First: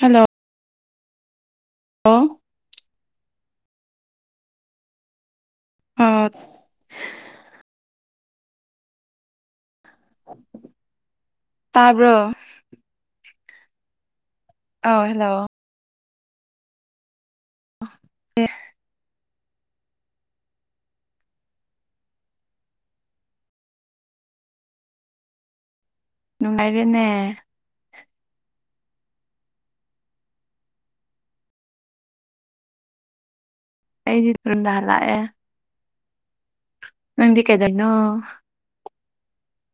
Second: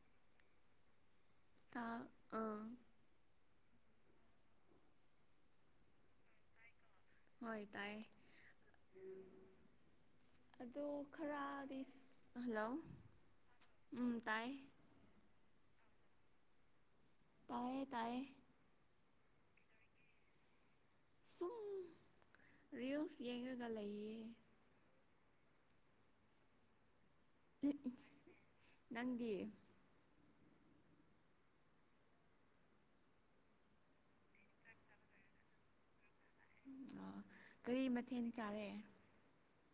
Hello ꯇꯥ ꯑꯣꯑꯣ ꯑꯥ ꯑꯥꯠ ꯍꯣꯏ ꯇꯥꯏꯌꯦ ꯑꯗꯨ ꯈꯔꯗꯤ ꯇꯥꯕ꯭ꯔꯣ ꯁꯤꯁ ꯍꯜꯂꯣ ꯎꯝ ꯇꯥꯏ ꯑꯧ ꯍꯜꯂꯣ ꯇꯥꯢꯌꯦ-ꯇꯥꯢꯌꯦ ꯁꯨꯎꯝ ꯔꯤꯜꯁ ꯌꯦꯡꯉꯒ ꯂꯩꯌꯦ ꯅꯨꯡꯉꯥꯏꯔꯦꯅꯦ ꯅꯪꯗꯤ UNINTELLIGIBLE ꯅꯪꯗꯤ ꯀꯔꯤ ꯀꯗꯣꯏꯅꯣ ꯃꯊꯦꯜ ꯆꯥꯔꯦ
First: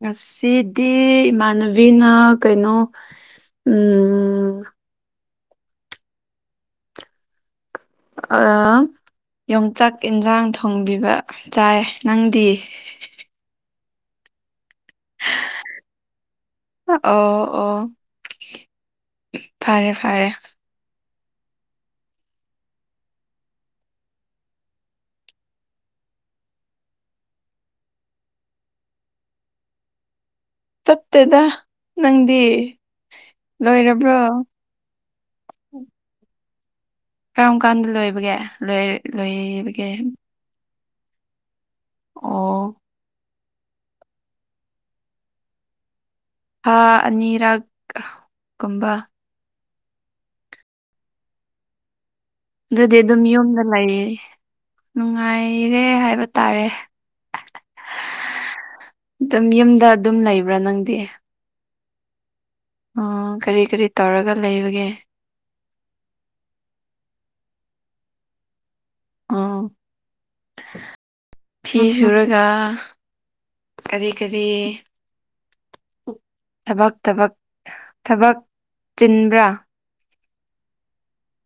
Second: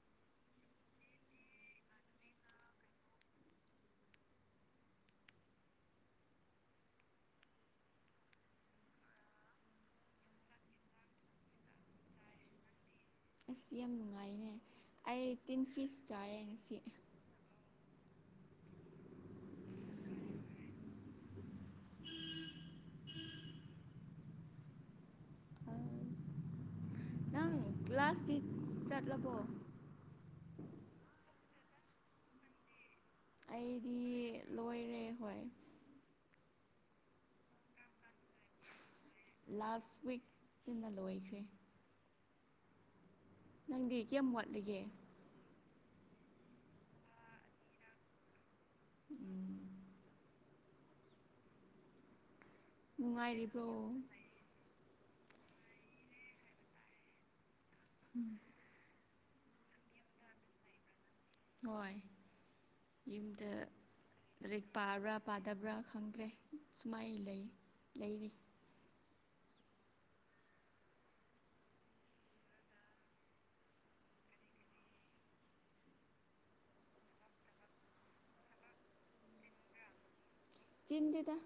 ꯉꯥꯁꯤꯗꯤ ꯏꯃꯥꯟꯅꯕꯤꯅꯥ ꯀꯩꯅꯣ ꯎꯪꯎꯪꯝ ꯑꯥ ꯌꯣꯡꯆꯥꯛ ꯏꯟꯖꯥꯡ ꯊꯣꯡꯕꯤꯕ ꯆꯥꯏ ꯅꯪꯗꯤ ꯌꯥꯝ ꯅꯨꯡꯉꯥꯏꯅꯦ ꯑꯩ ꯇꯤꯟꯐꯤꯁ ꯆꯥꯏꯌꯦ ꯉꯁꯤ ꯑꯣ ꯑꯣ ꯐꯔꯦ- ꯐꯔꯦ INAUDIBLE ꯅꯪ ꯀ꯭ꯂꯥꯁ ꯇꯤ ꯆꯠꯂꯕꯣ ꯆꯠꯇꯦꯗꯑꯥ ꯅꯪꯗꯤ ꯑꯩꯗꯤ ꯂꯣꯏꯔꯕ꯭ꯔꯣ ꯂꯣꯏ ꯔꯦ ꯍꯣꯏ ꯀꯔꯝ- ꯀꯥꯟꯗ ꯂꯣꯏꯕꯒꯦ ꯂꯣꯢ ꯂꯣꯏꯌꯦꯕꯒꯦ ꯊꯨꯅ ꯂꯣꯏꯈ꯭ꯔꯦ ꯑꯣꯑꯣ ꯅꯪꯗꯤ ꯀꯌꯥꯝꯋꯥꯠꯂꯤꯒꯦ ꯊꯥ ꯑꯅꯤꯔꯛ ꯀꯨꯝꯕ ꯑꯗꯨꯗꯤ ꯗꯨꯝ ꯌꯨꯝꯗ ꯅꯨꯡꯉꯥꯏꯔꯤꯕ꯭ꯔꯣ ꯂꯩꯌꯦ ꯅꯨꯡꯉꯥꯏ ꯔꯦ ꯍꯥꯏꯕ ꯇꯥꯔꯦ INAUDIBLE ꯑꯗꯨꯝ ꯌꯨꯝꯗ ꯗꯨꯝ ꯂꯩꯕ꯭ꯔꯥ ꯅꯪꯗꯤ ꯍꯣꯏ ꯑꯣ ꯌꯨꯝꯗ ꯀꯔꯤ ꯀꯔꯤ ꯇꯧ ꯂꯥꯏꯔꯤꯛ ꯄꯥꯕ꯭ꯔꯥ- ꯄꯥꯗꯕ꯭ꯔꯥ ꯈꯪꯗ꯭ꯔꯦ ꯁꯨꯃꯥꯏ ꯂꯩ ꯂꯩꯔꯤ ꯑꯥꯑꯣ ꯐꯤ ꯁꯨꯔꯒ ꯀꯔꯤꯀꯔꯤ ꯊꯕꯛꯊꯕꯛ ꯊꯕꯛ ꯆꯤꯟꯕ꯭ꯔꯥ ꯆꯤꯟꯗꯦꯗꯥ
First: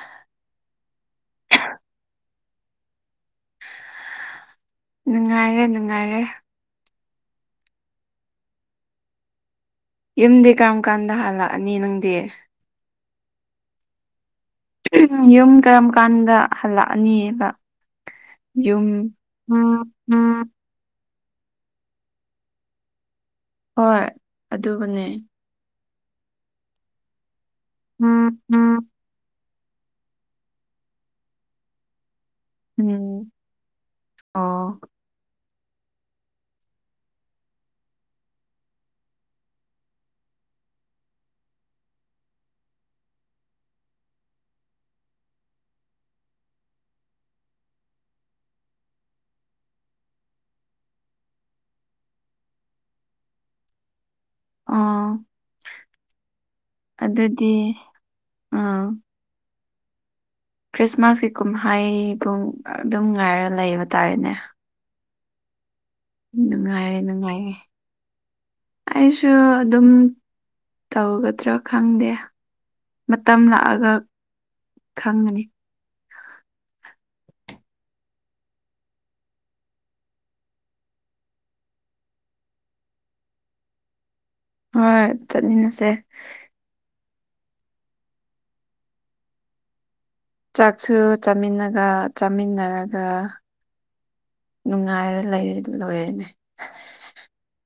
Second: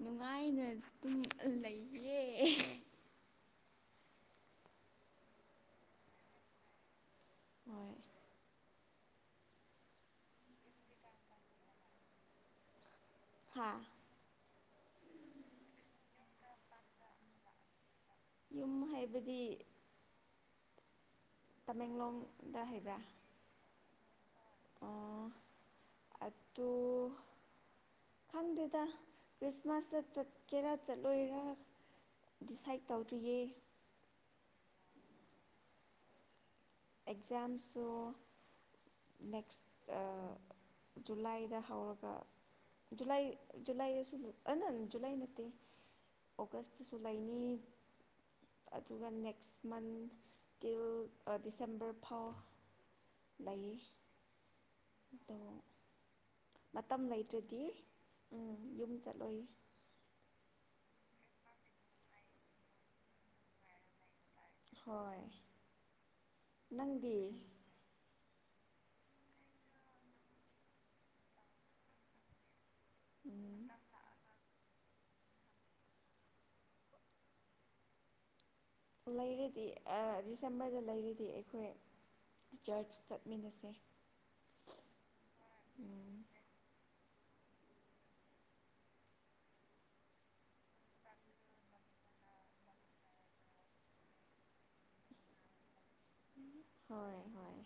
ꯅꯨꯡꯉꯥꯏꯅ ꯇꯨꯝ ꯃꯥ ꯂꯩꯌꯦ ꯅꯨꯡꯉꯥꯏꯔꯦ-ꯅꯨꯡꯉꯥꯏꯔꯦ ꯍꯣꯢ ꯌꯨꯝꯗꯤ ꯀꯔꯝꯀꯥꯟꯗ ꯍꯜꯂꯥꯛꯑꯅꯤ ꯅꯪꯗꯤ ꯍꯥꯥꯑꯥ ꯌꯨꯝ ꯀꯔꯝ-ꯀꯥꯟꯗ ꯍꯜꯂꯛꯑꯅꯤꯕ ꯌꯨꯝ ꯍꯥꯏꯕꯗꯤ UNINTELLIGIBLE ꯇꯃꯦꯡꯂꯣꯡ ꯗꯥ ꯍꯥꯢꯕ꯭ꯔꯥ ꯍꯣꯏ ꯑꯗꯨꯕꯨꯅꯦ [inaudible] ꯈꯪꯗꯦꯗ [unintelligible] ꯈ꯭ꯔꯤꯁꯃꯥꯁꯇ ꯆꯠꯀꯦꯔ ꯆꯠꯂꯣꯏꯔ ꯗꯤꯁꯥꯏꯠ ꯇꯧꯗ꯭ꯔꯤꯌꯦ ꯑꯣ ꯑꯦꯛꯖꯥꯝꯁꯨ ꯅꯦꯛꯁ ꯑ ꯖꯨꯂꯥꯏꯗ ꯍꯧꯔꯒ ꯖꯨꯂꯥꯏ ꯖꯨꯂꯥꯏꯗꯁꯨ ꯑ ꯅ ꯖꯨꯂꯥꯏ ꯅꯠꯇꯦ ꯑꯣꯒꯁꯀꯤꯁꯨ ꯂꯩꯅꯤ ꯑꯗꯨꯒ ꯅꯦꯛꯁ ꯃꯟ ꯇꯤꯜ ꯑ ꯗꯤꯁꯦꯝꯕꯔ ꯐꯥꯎ ꯂꯩ ꯑꯣ ꯑꯗꯣ ꯃꯇꯝ ꯂꯩꯇ꯭ꯔꯗꯤ ꯑꯗꯨꯗꯤ ꯎꯝ ꯑꯥ ꯌꯨꯝ ꯆꯠꯂꯣꯏ ꯈ꯭ꯔꯤꯁꯃꯥꯁꯀꯤ ꯀꯨꯝꯍꯩ ꯄꯨꯡ ꯑꯗꯨꯝ ꯉꯥꯏꯔ ꯂꯩꯕ ꯇꯥꯔꯦꯅꯦ ꯍꯣꯏ ꯅꯨꯡꯉꯥꯏꯔꯦ ꯅꯪꯗꯤ ꯅꯨꯡꯉꯥꯏꯔꯦ ꯑꯩꯁꯨ ꯑꯗꯨꯝ ꯇꯧꯒꯗ꯭ꯔ ꯈꯪꯗꯦ ꯃꯇꯝ ꯎꯝ ꯂꯥꯛꯑꯒ ꯈꯪꯒꯅꯤ ꯂꯩꯔꯗꯤ ꯑ ꯗꯤꯁꯦꯝꯕꯔꯗ ꯂꯩꯔꯗꯤ ꯑꯩꯈꯣꯏ ꯆꯔꯆ ꯆꯠꯃꯤꯟꯅꯁꯦ ꯍꯣꯏ ꯆꯠꯃꯤꯟꯅꯁꯦ ꯎꯝ ꯆꯥꯛꯁꯨ ꯆꯥꯃꯤꯟꯅꯒ ꯆꯥꯃꯤꯟꯅꯔꯒ ꯅꯨꯡꯉꯥꯏꯔ ꯂꯩꯔꯦ ꯑꯗꯨꯝ ꯂꯣꯏꯔꯦꯅꯦ ꯍꯣꯏ ꯍꯣꯏ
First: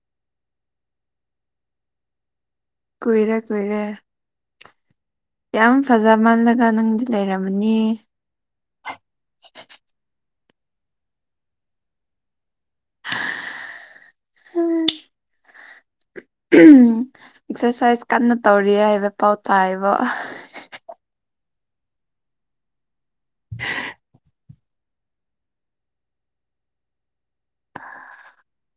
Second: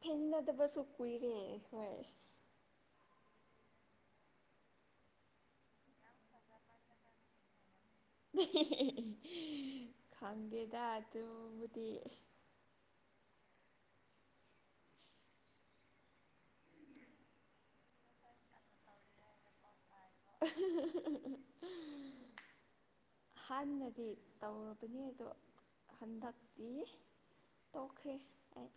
ꯊꯦꯡꯅꯗꯕꯁꯨ ꯀꯨꯏꯔꯦ ꯑꯩꯈꯣꯏ ꯀꯨꯏꯔꯦ ꯀꯨꯏꯔꯦ ꯌꯥꯝ ꯐꯖꯃꯜꯂꯒ ꯅꯪꯗꯤ ꯂꯩꯔꯝꯃꯅꯤ [unintelligible] ꯈꯪꯗꯦꯗ ꯑꯗꯨꯕꯨꯗꯤ ꯍꯍ [unintelligible] [unintelligible] ꯑꯦꯛꯁꯔꯁꯥꯏꯁ ꯀꯟꯅ ꯇꯧꯔꯤꯌꯦ ꯍꯥꯏꯕ ꯄꯥꯎ ꯇꯥꯏꯑꯕ ꯍꯥꯟ ꯅꯗꯤ ꯇꯧꯔꯕꯅꯤ ꯑꯗꯣ ꯍꯟꯗꯛꯇꯤ ꯇꯣꯛꯈ꯭ꯔꯦ ꯑꯩ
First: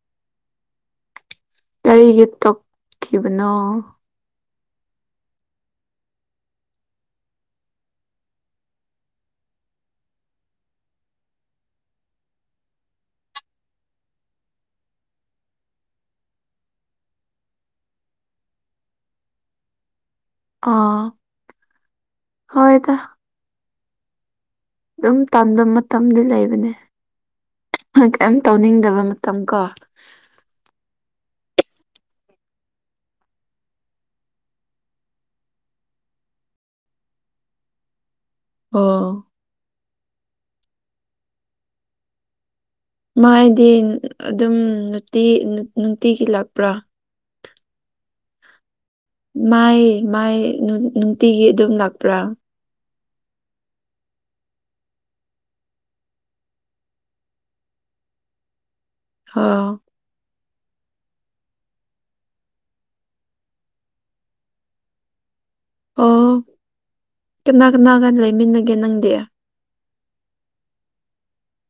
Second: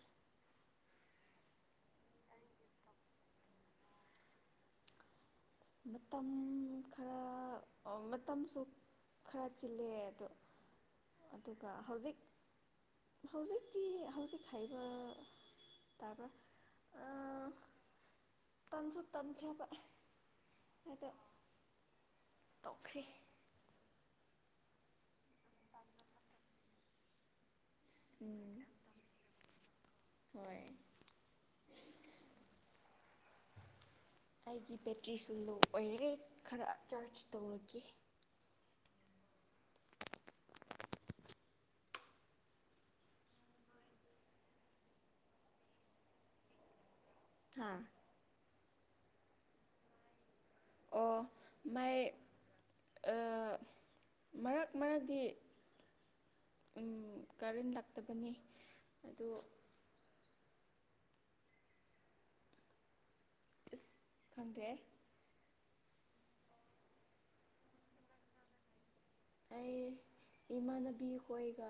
ꯀꯔꯤꯒꯤ ꯇꯧꯈꯤꯕꯅꯣ ꯃꯇꯝ ꯈꯔ ꯑꯣ ꯃꯇꯝꯁꯨ ꯈꯔ ꯆꯤꯜꯂꯦ ꯑꯗꯨ ꯑꯗꯨꯒ ꯍꯧꯖꯤꯛ ꯍꯧꯖꯤꯛꯇꯤ ꯍꯧꯖꯤꯛ ꯍꯥꯏꯕ ꯇꯥꯕ꯭ꯔ ꯑ ꯇꯟꯁꯨ ꯇꯟꯈ꯭ꯔꯕ ꯑꯥ ꯑꯗꯣ ꯍꯣꯏ ꯗ ꯇꯣꯛꯈ꯭ꯔꯦ ꯑꯗꯨꯝ ꯇꯟꯕ ꯃꯇꯝꯗꯤ ꯂꯩꯕꯅꯦ ꯍ ꯀꯩꯝ ꯎꯝ ꯇꯧꯅꯤꯡꯗꯕ ꯃꯇꯝ ꯀꯣ ꯍꯣꯏ ꯑꯩꯒꯤ ꯕꯦꯇ꯭ꯔꯤꯁꯨ ꯂꯣ ꯑꯣꯏꯔꯦ ꯈꯔ ꯆꯥꯔꯖ ꯇꯧꯔꯒꯦ ꯑꯣ ꯃꯥꯗꯤ ꯑꯗꯨꯝ ꯅꯨꯡꯇꯤ ꯅꯨꯡꯇꯤꯒꯤ ꯂꯥꯛꯄ꯭ꯔ ꯍꯥ ꯃꯥꯏ ꯃꯥꯏ ꯅꯨ ꯅꯨꯡꯇꯤꯒꯤ ꯑꯗꯨꯝ ꯂꯥꯛꯄ꯭ꯔ ꯑ ꯃꯔꯛ ꯃꯔꯛꯇꯒꯤ ꯎꯝ ꯀꯔꯤꯝ ꯂꯥꯛꯇꯕꯅꯤ ꯑꯗꯨ ꯍꯥ ꯏꯁ ꯈꯪꯗꯦꯍꯦ ꯑꯣ ꯀꯅꯥ ꯀꯅꯥꯒ ꯂꯩꯃꯤꯟꯅꯒꯦ ꯅꯪꯗꯤ ꯑꯩ ꯏꯃꯥꯟꯅꯕꯤ ꯈꯣꯏꯒ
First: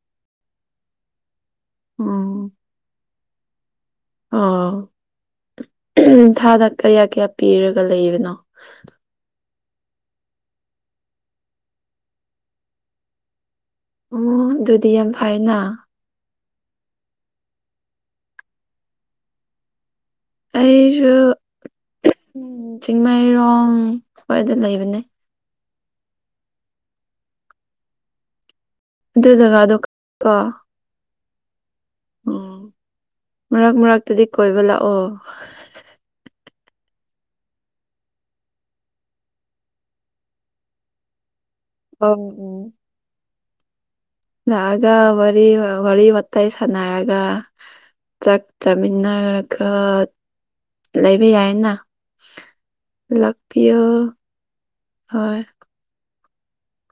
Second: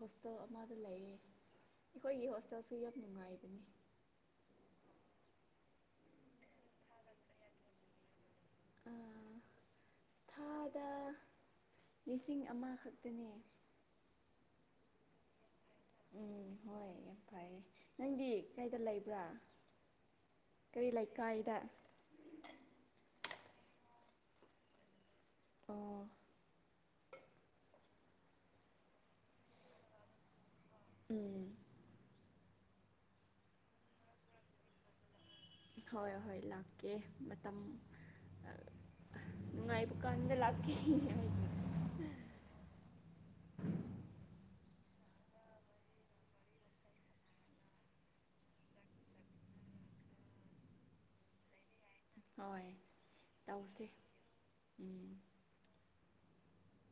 ꯍꯣꯁꯇꯦꯜ ꯑꯃꯗ ꯂꯩꯌꯦ ꯑꯩꯈꯣꯏꯒꯤ ꯎꯝ ꯍꯣꯁꯇꯦꯜꯁꯨ ꯌꯥꯝ ꯅꯨꯡꯉꯥꯏꯕꯅꯤ ꯑꯣ ꯊꯥꯗ ꯀꯌꯥ ꯀꯌꯥ ꯄꯤꯔꯒ ꯂꯩꯕꯅꯣ ꯑꯥ ꯊꯥꯗ ꯂꯤꯁꯤꯡ ꯑꯃ ꯈꯛꯇꯅꯤ ꯑꯣ ꯑꯗꯨꯗꯤ ꯌꯥꯝ ꯐꯩꯅ ꯎꯝ ꯍꯣꯏ ꯌꯥꯝ ꯐꯔꯦ ꯅꯪꯗꯤ ꯀꯩꯗ ꯂꯩꯕ꯭ꯔꯥ ꯀꯔꯤ ꯑꯩꯁꯨ ꯂꯩꯀꯥꯏꯗ ꯎꯝ ꯆꯤꯡꯃꯩ ꯃꯔꯣꯡ ꯁꯋꯥꯏꯗ ꯂꯩꯕꯅꯦ ꯑꯣ ꯑꯥꯗꯨ ꯖꯒꯥꯗꯨ ꯈꯪꯏꯀꯣ ꯎꯝ ꯎꯝ ꯃꯔꯛ ꯃꯔꯛꯇꯗꯤ ꯀꯣꯏꯕ ꯂꯥꯛꯑꯣ ꯍꯣꯏ ꯍꯣꯏ ꯂꯥꯛꯀꯦ ꯃꯇꯝ ꯅꯨꯪꯉꯥꯏꯕꯥ ꯀꯥꯟꯗ ꯂꯥꯛꯀꯦ ꯎꯝ ꯎꯝ ꯂꯥꯛ ꯑꯒ ꯋꯥꯔꯤ ꯋꯥꯇꯥꯏ ꯁꯟꯅꯔꯒ ꯆꯥꯛ ꯆꯥꯃꯤꯟꯅꯔꯒ ꯂꯩꯕ ꯌꯥꯏꯅ ꯍꯣꯏ ꯂꯥꯛꯄꯤꯌꯣ ꯇꯧꯁꯦ ꯎꯝ ꯍꯣꯏ꯫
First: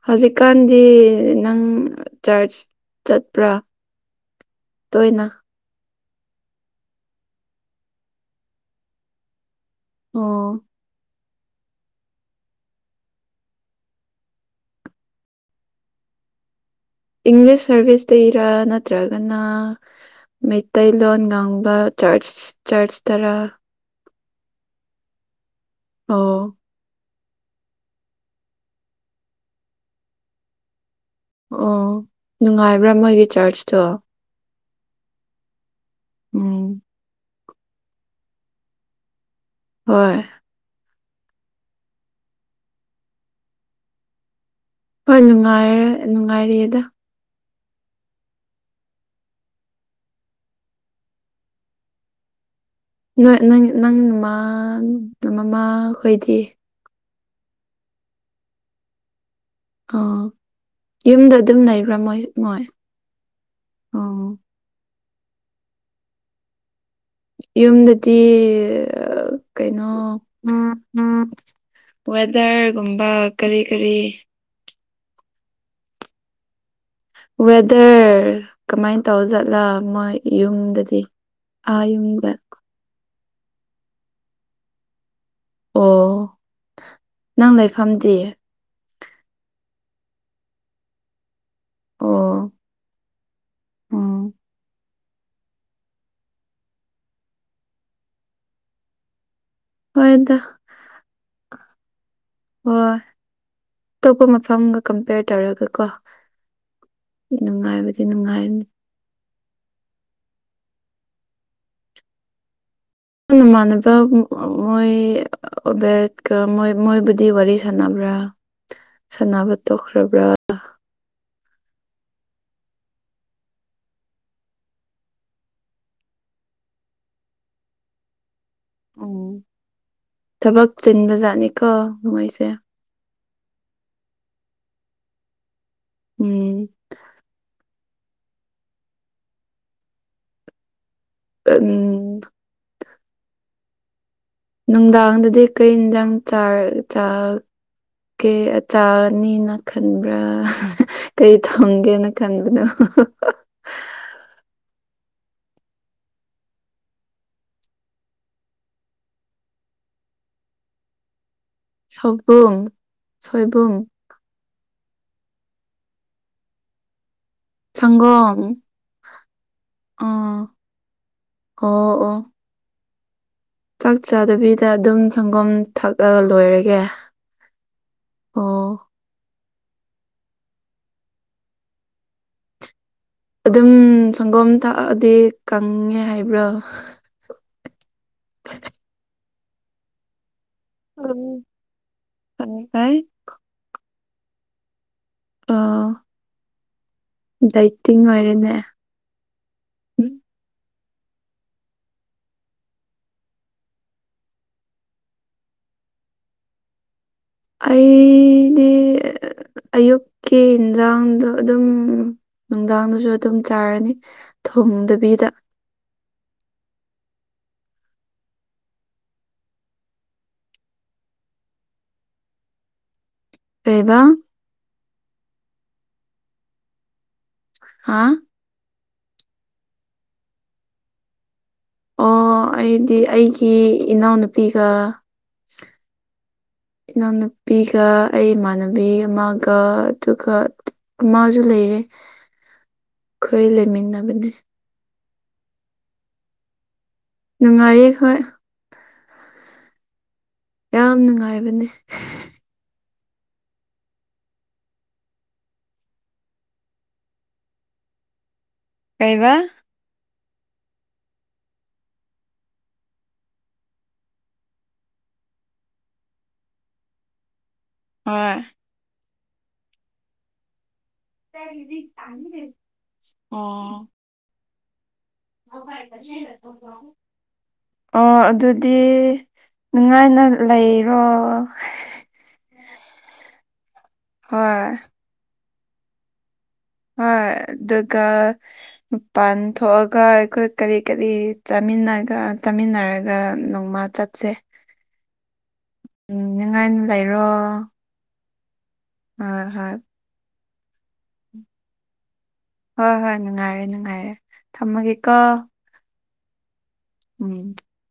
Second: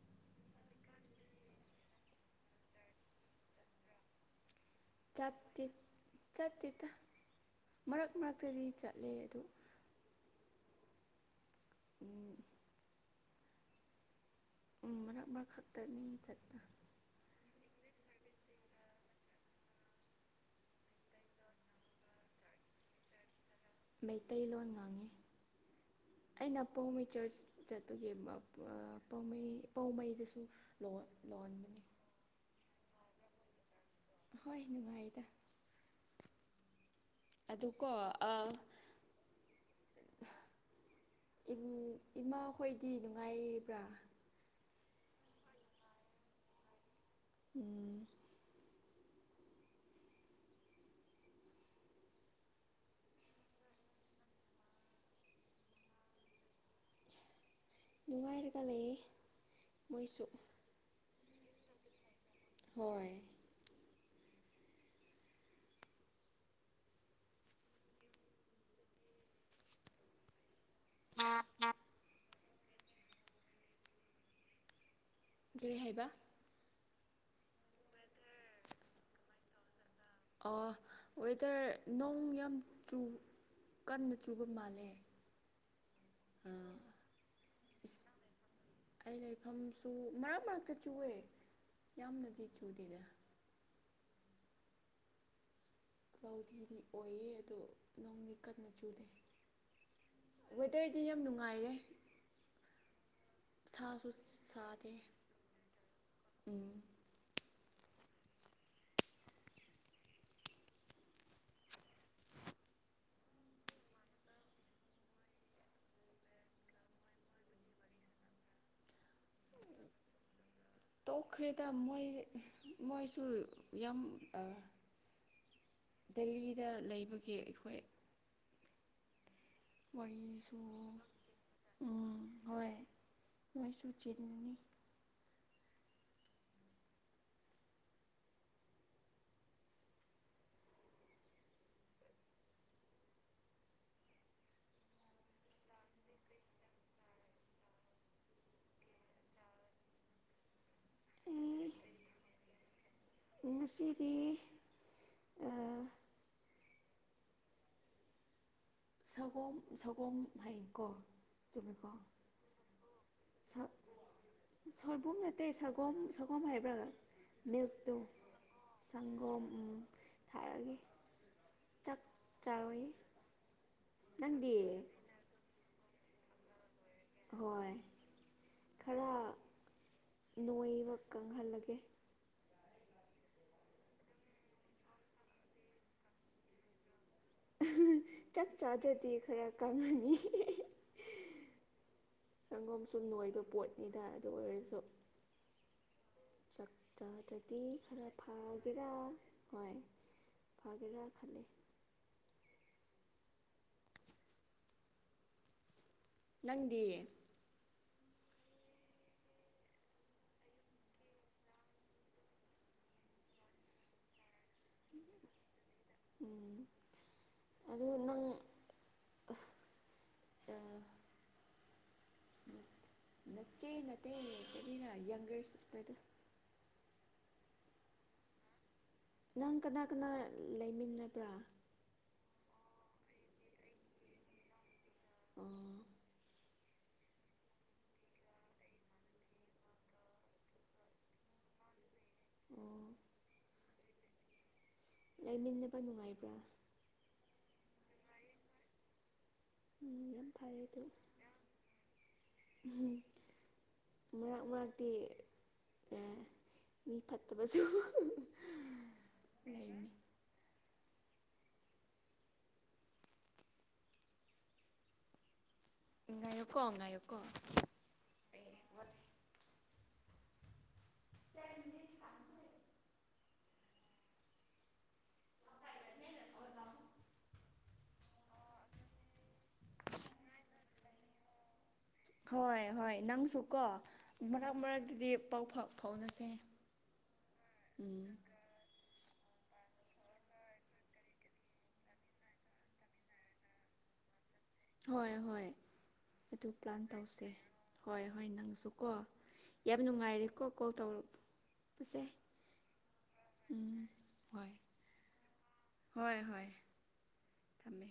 ꯍꯧꯖꯤꯛꯀꯥꯟꯗꯤ ꯅꯪ ꯆꯔꯆ ꯆꯠꯄ꯭ꯔꯥ ꯇꯣꯏꯅ ꯆꯠꯇꯤ ꯆꯠꯇꯦꯗ ꯃꯔꯛ ꯃꯔꯛꯇꯗꯤ ꯆꯠꯂꯦ ꯑꯗꯨ ꯑꯣ ꯎꯝ ꯎꯝ ꯃꯔꯛ ꯃꯔꯛ ꯈꯛꯇꯅꯤ ꯆꯠꯄ ꯏꯪꯂꯤꯁ ꯁꯥꯔꯚꯤꯁꯇꯩꯔꯥ ꯅꯠꯇ꯭ꯔꯒꯅ ꯃꯩꯇꯩꯂꯣꯟ ꯉꯥꯡꯕ ꯆꯔꯆ ꯆꯔꯆ ꯇꯔꯥ ꯃꯩꯇꯩꯂꯣꯟ ꯉꯥꯡꯉꯤ ꯑꯣ ꯑꯩꯅ [unintelligible] ꯆꯔꯆ ꯆꯠꯄꯒꯤ ꯄꯥꯎꯃꯩ ꯄꯥꯎꯃꯩꯗꯁꯨ ꯂꯣꯟꯕꯅꯤ ꯑꯣ ꯅꯨꯡꯉꯥꯏꯕ꯭ꯔꯥ ꯃꯣꯏꯒꯤ ꯆꯥꯔꯆꯇꯣ ꯍꯣꯏ ꯅꯨꯡꯉꯥꯏꯗ ꯎꯝ ꯑꯗꯨꯀꯣ ꯑꯥ ꯍꯣꯏ ꯏꯃꯥ ꯍꯣꯏꯗꯤ ꯅꯨꯡꯉꯥꯏꯔꯤꯕ꯭ꯔꯥ ꯍꯣꯏ ꯅꯨꯡꯉꯥꯏꯔꯦ ꯅꯨꯡꯉꯥꯏꯔꯤꯗ ꯎꯝ ꯅꯣꯏ ꯅꯣꯏꯅꯤ ꯅꯪ ꯃꯥꯡ ꯃꯃꯥ ꯈꯣꯏꯗꯤ ꯅꯨꯡꯉꯥꯏꯔꯒ ꯂꯩꯌꯦ ꯑꯣ ꯃꯣꯏꯁꯨ ꯌꯨꯝꯗ ꯑꯗꯨꯝ ꯂꯩꯕ꯭ꯔꯥ ꯃꯣꯏ ꯍꯣꯏ ꯑꯥ ꯌꯨꯝꯗꯗꯤ ꯀꯩꯅꯣ ꯎꯝ ꯋꯦꯗꯔꯒꯨꯝꯕ ꯀꯔꯤ ꯀꯔꯤ ꯀꯔꯤ ꯍꯥꯏꯕ ꯋꯦꯗꯔ ꯀꯃꯥꯏ ꯇꯧꯔꯤꯖꯥꯠꯂꯥ ꯑꯥ ꯋꯦꯗꯔ ꯅꯣꯡ ꯌꯨꯝꯗ ꯌꯥꯝ ꯆꯨ ꯀꯟꯅ ꯆꯨꯕ ꯃꯥꯜꯂꯦ ꯑꯣ ꯅꯪ ꯂꯩꯐꯝꯗꯤ ꯑꯩ ꯂꯩꯐꯝꯁꯨ ꯃꯔꯛ ꯃꯔꯛꯇ ꯆꯨꯑꯦ ꯑꯣ ꯌꯥꯝꯅꯗꯤ ꯆꯨꯗꯦꯗ ꯎꯝ ꯂꯧꯗꯨꯗꯤ ꯑꯣꯏꯌꯦ ꯑꯗꯣ ꯅꯣꯡꯗꯤ ꯀꯟꯅ ꯆꯨꯗꯦ ꯍꯣꯏꯗ ꯋꯦꯗꯔꯗꯤ ꯌꯥꯝ ꯅꯨꯡꯉꯥꯏꯔꯦ [unintelligible] ꯁꯥꯁꯨ ꯑꯇꯣꯞꯄ ꯃꯐꯝꯒ ꯁꯥꯗꯦ ꯀꯝꯄꯦꯌꯔ ꯇꯧꯔꯒ ꯀꯣ ꯎꯝ ꯅꯨꯡꯉꯥꯏꯕ ꯅꯨꯉꯥꯏꯅꯤ ꯎꯝ ꯏꯃꯥꯟꯅꯕ ꯃꯣꯏ ꯕꯦꯠꯀ ꯃꯣꯏ ꯃꯣꯏꯕꯨꯗꯤ ꯋꯥꯔꯤ ꯁꯥꯟꯅꯕ꯭ꯔꯥ ꯁꯥꯟꯅꯕ ꯇꯣꯛꯈ꯭ꯔꯕ꯭ꯔꯥ ꯇꯣꯛꯈ꯭ꯔꯦꯗ ꯃꯣꯏ ꯃꯣꯏꯁꯨ ꯌꯥꯝ ꯑ ꯗꯦꯜꯂꯤꯗ ꯂꯩꯕꯒꯤ ꯑꯩꯈꯣꯏ ꯎꯝ ꯋꯥꯔꯤꯁꯨ ꯊꯕꯛ ꯆꯤꯟꯕꯖꯥꯠꯅꯤꯀꯣ ꯃꯣꯏꯁꯦ ꯅꯣꯏꯁꯨ ꯆꯤꯟꯅꯤ ꯎꯝ [unintelligible] ꯅꯨꯡꯗꯥꯡꯗꯗꯤ ꯀꯩ ꯌꯦꯟꯁꯥꯡ ꯆꯥ ꯆꯥ ꯀꯦ ꯆꯥꯅꯤꯅ ꯈꯟꯕ꯭ꯔꯥ ꯀꯩ ꯊꯣꯡꯒꯦꯅ ꯈꯟꯕꯅꯣ ꯉꯁꯤꯗꯤ ꯁꯒꯣꯝ ꯁꯒꯣꯝ ꯍꯥꯏꯌꯦꯀꯣ ꯁꯣꯏꯕꯨꯝ ꯁꯣꯏꯕꯨꯝ ꯁꯣꯏꯕꯨꯝ ꯅꯇꯦ ꯁꯒꯣꯝ ꯁꯒꯣꯝ ꯍꯥꯏꯕ꯭ꯔꯥ ꯃꯤꯜꯛꯇꯣ ꯁꯪꯒꯣꯝ ꯁꯪꯒꯣꯝ ꯎꯝ ꯑꯥ ꯊꯛꯑꯥꯒꯦ ꯑꯣ ꯆꯥꯛ ꯑꯣ ꯆꯥꯔꯣꯏ ꯆꯥꯛ ꯆꯥꯗꯕꯤꯗ ꯅꯪꯗꯤ ꯑꯗꯨꯝ ꯁꯪꯒꯣꯝ ꯊꯛꯑ ꯂꯣꯏꯔꯒꯦ ꯍꯣꯏ ꯑꯣ ꯈꯔ ꯅꯣꯏꯕ ꯀꯪꯍꯜꯂꯒꯦ ꯑꯗꯨꯝ ꯁꯪꯒꯣꯝ ꯊꯛꯑꯗꯤ ꯀꯪꯉꯦ ꯍꯥꯏꯕ꯭ꯔꯥ ꯆꯥꯛ ꯆꯥꯗ꯭ꯔꯗꯤ ꯈꯔ ꯀꯪꯉꯅꯤ ꯍꯤ ꯍꯤ [unintelligible] ꯐꯪꯉꯦ ꯁꯪꯒꯣꯝ ꯀꯥꯏ ꯆꯨꯝꯅ ꯑꯣꯏꯕ ꯄꯣꯠꯅꯤꯗ ꯑꯗꯨ ꯑꯣꯏꯔꯁꯨ ꯑꯥ ꯆꯥꯛꯆꯥꯗ꯭ꯔꯗꯤ ꯈꯔ ꯑꯣꯏꯔꯦꯅꯦ ꯐꯥꯒꯦꯔꯥ ꯍꯣꯏ ꯐꯥꯒꯦꯔ ꯈꯜꯂꯤ ꯅꯪꯗꯤ ꯑꯩꯗꯤ ꯑꯌꯨꯛꯀꯤ ꯌꯦꯟꯖꯥꯡꯗꯣ ꯑꯗꯨꯝ ꯅꯨꯡꯗꯥꯡꯗꯁꯨ ꯑꯗꯨꯝ ꯆꯥꯔꯅꯤ ꯊꯣ ꯡꯗꯕꯤꯗ ꯎꯝ ꯑꯗꯨ ꯅꯪ [inaudible] ꯅꯆꯦ ꯀꯩꯕ ꯅꯠꯇꯦ ꯀꯔꯤꯅ ꯌꯪꯒꯔ ꯁꯤꯁꯇꯔꯗꯣ ꯍꯥꯥ ꯅꯪ ꯀꯅꯥ ꯀꯅꯥ ꯂꯩꯃꯤꯟꯅꯕ꯭ꯔꯥ ꯑꯣ ꯑꯩꯗꯤ ꯑꯩꯒꯤ ꯏꯅꯥꯎꯅꯨꯄꯤꯒ ꯑꯣ [inaudible] ꯏꯅꯥꯎꯅꯨꯄꯤꯒ ꯑꯩ ꯏꯃꯥꯟꯅꯕꯤ ꯑꯃꯒ ꯑꯗꯨꯒ ꯑꯃꯁꯨ ꯂꯩꯔꯦ ꯑꯣ ꯈꯣꯏ ꯂꯩꯃꯤꯟꯅꯕꯅꯦ ꯂꯩꯃꯤꯟꯅꯕ ꯅꯨꯡꯉꯥꯏꯕ꯭ꯔꯥ ꯅꯨꯡꯉꯥꯏꯌꯦ ꯍꯣꯏ [unintelligible] ꯌꯥꯝ ꯅꯨꯡꯉꯥꯏꯕꯅꯦ ꯎꯝ ꯃꯔꯛ ꯃꯔꯛꯇꯤ ꯃꯤ ꯐꯠꯇꯕꯁꯨ ꯀꯩꯕ ꯂꯩꯅꯤ ꯉꯥꯏꯌꯣꯀꯣ ꯉꯥꯏꯌꯣꯀꯣ ꯍꯣꯏ ꯑꯣ ꯑꯣ ꯑꯗꯨꯗꯤ ꯅꯨꯡꯉꯥꯏꯅ ꯂꯩꯔꯣ ꯍꯣꯏ ꯍꯣꯏ ꯅꯪꯁꯨꯀꯣ ꯃꯔꯛ ꯍꯣꯏ ꯃꯔꯛꯇꯗꯤ ꯄꯥꯎ ꯐꯥꯎꯅꯁꯦ ꯍꯣꯢ ꯑꯗꯨꯒ ꯎꯝ ꯃꯄꯥꯟ ꯊꯣꯛꯑ ꯑꯩꯈꯣꯏ ꯀꯔꯤ ꯀꯔꯤ ꯆꯥꯃꯤꯟꯅꯔꯒ ꯆꯥꯃꯤꯟꯅꯔꯒ ꯅꯣꯡꯃ ꯆꯠꯁꯦ ꯍꯣꯏ ꯍꯣꯏ ꯎꯝ ꯑꯗꯨ ꯅꯨꯡꯉꯥꯏꯅ ꯄ꯭ꯂꯥꯟ ꯂꯩꯔꯣ ꯇꯧꯁꯦ ꯍꯣꯏ ꯍꯣꯏ ꯅꯪꯁꯨ ꯀꯣ ꯍꯣꯏ ꯍꯣꯏ ꯌꯥꯝ ꯅꯨꯡꯉꯥꯏꯔꯦꯀꯣ ꯀꯣꯜ ꯇꯧꯔꯛꯄꯁꯦ ꯍꯣꯏ ꯍꯣꯏ ꯅꯨꯡꯉꯥꯏꯔꯦ ꯎꯝ ꯅꯨꯡꯉꯥꯏꯔꯦ ꯍꯣꯏ ꯊꯝꯃꯒꯦꯀꯣ ꯍꯣꯏ ꯍꯣꯏ ꯎꯝ ꯊꯝꯃꯦ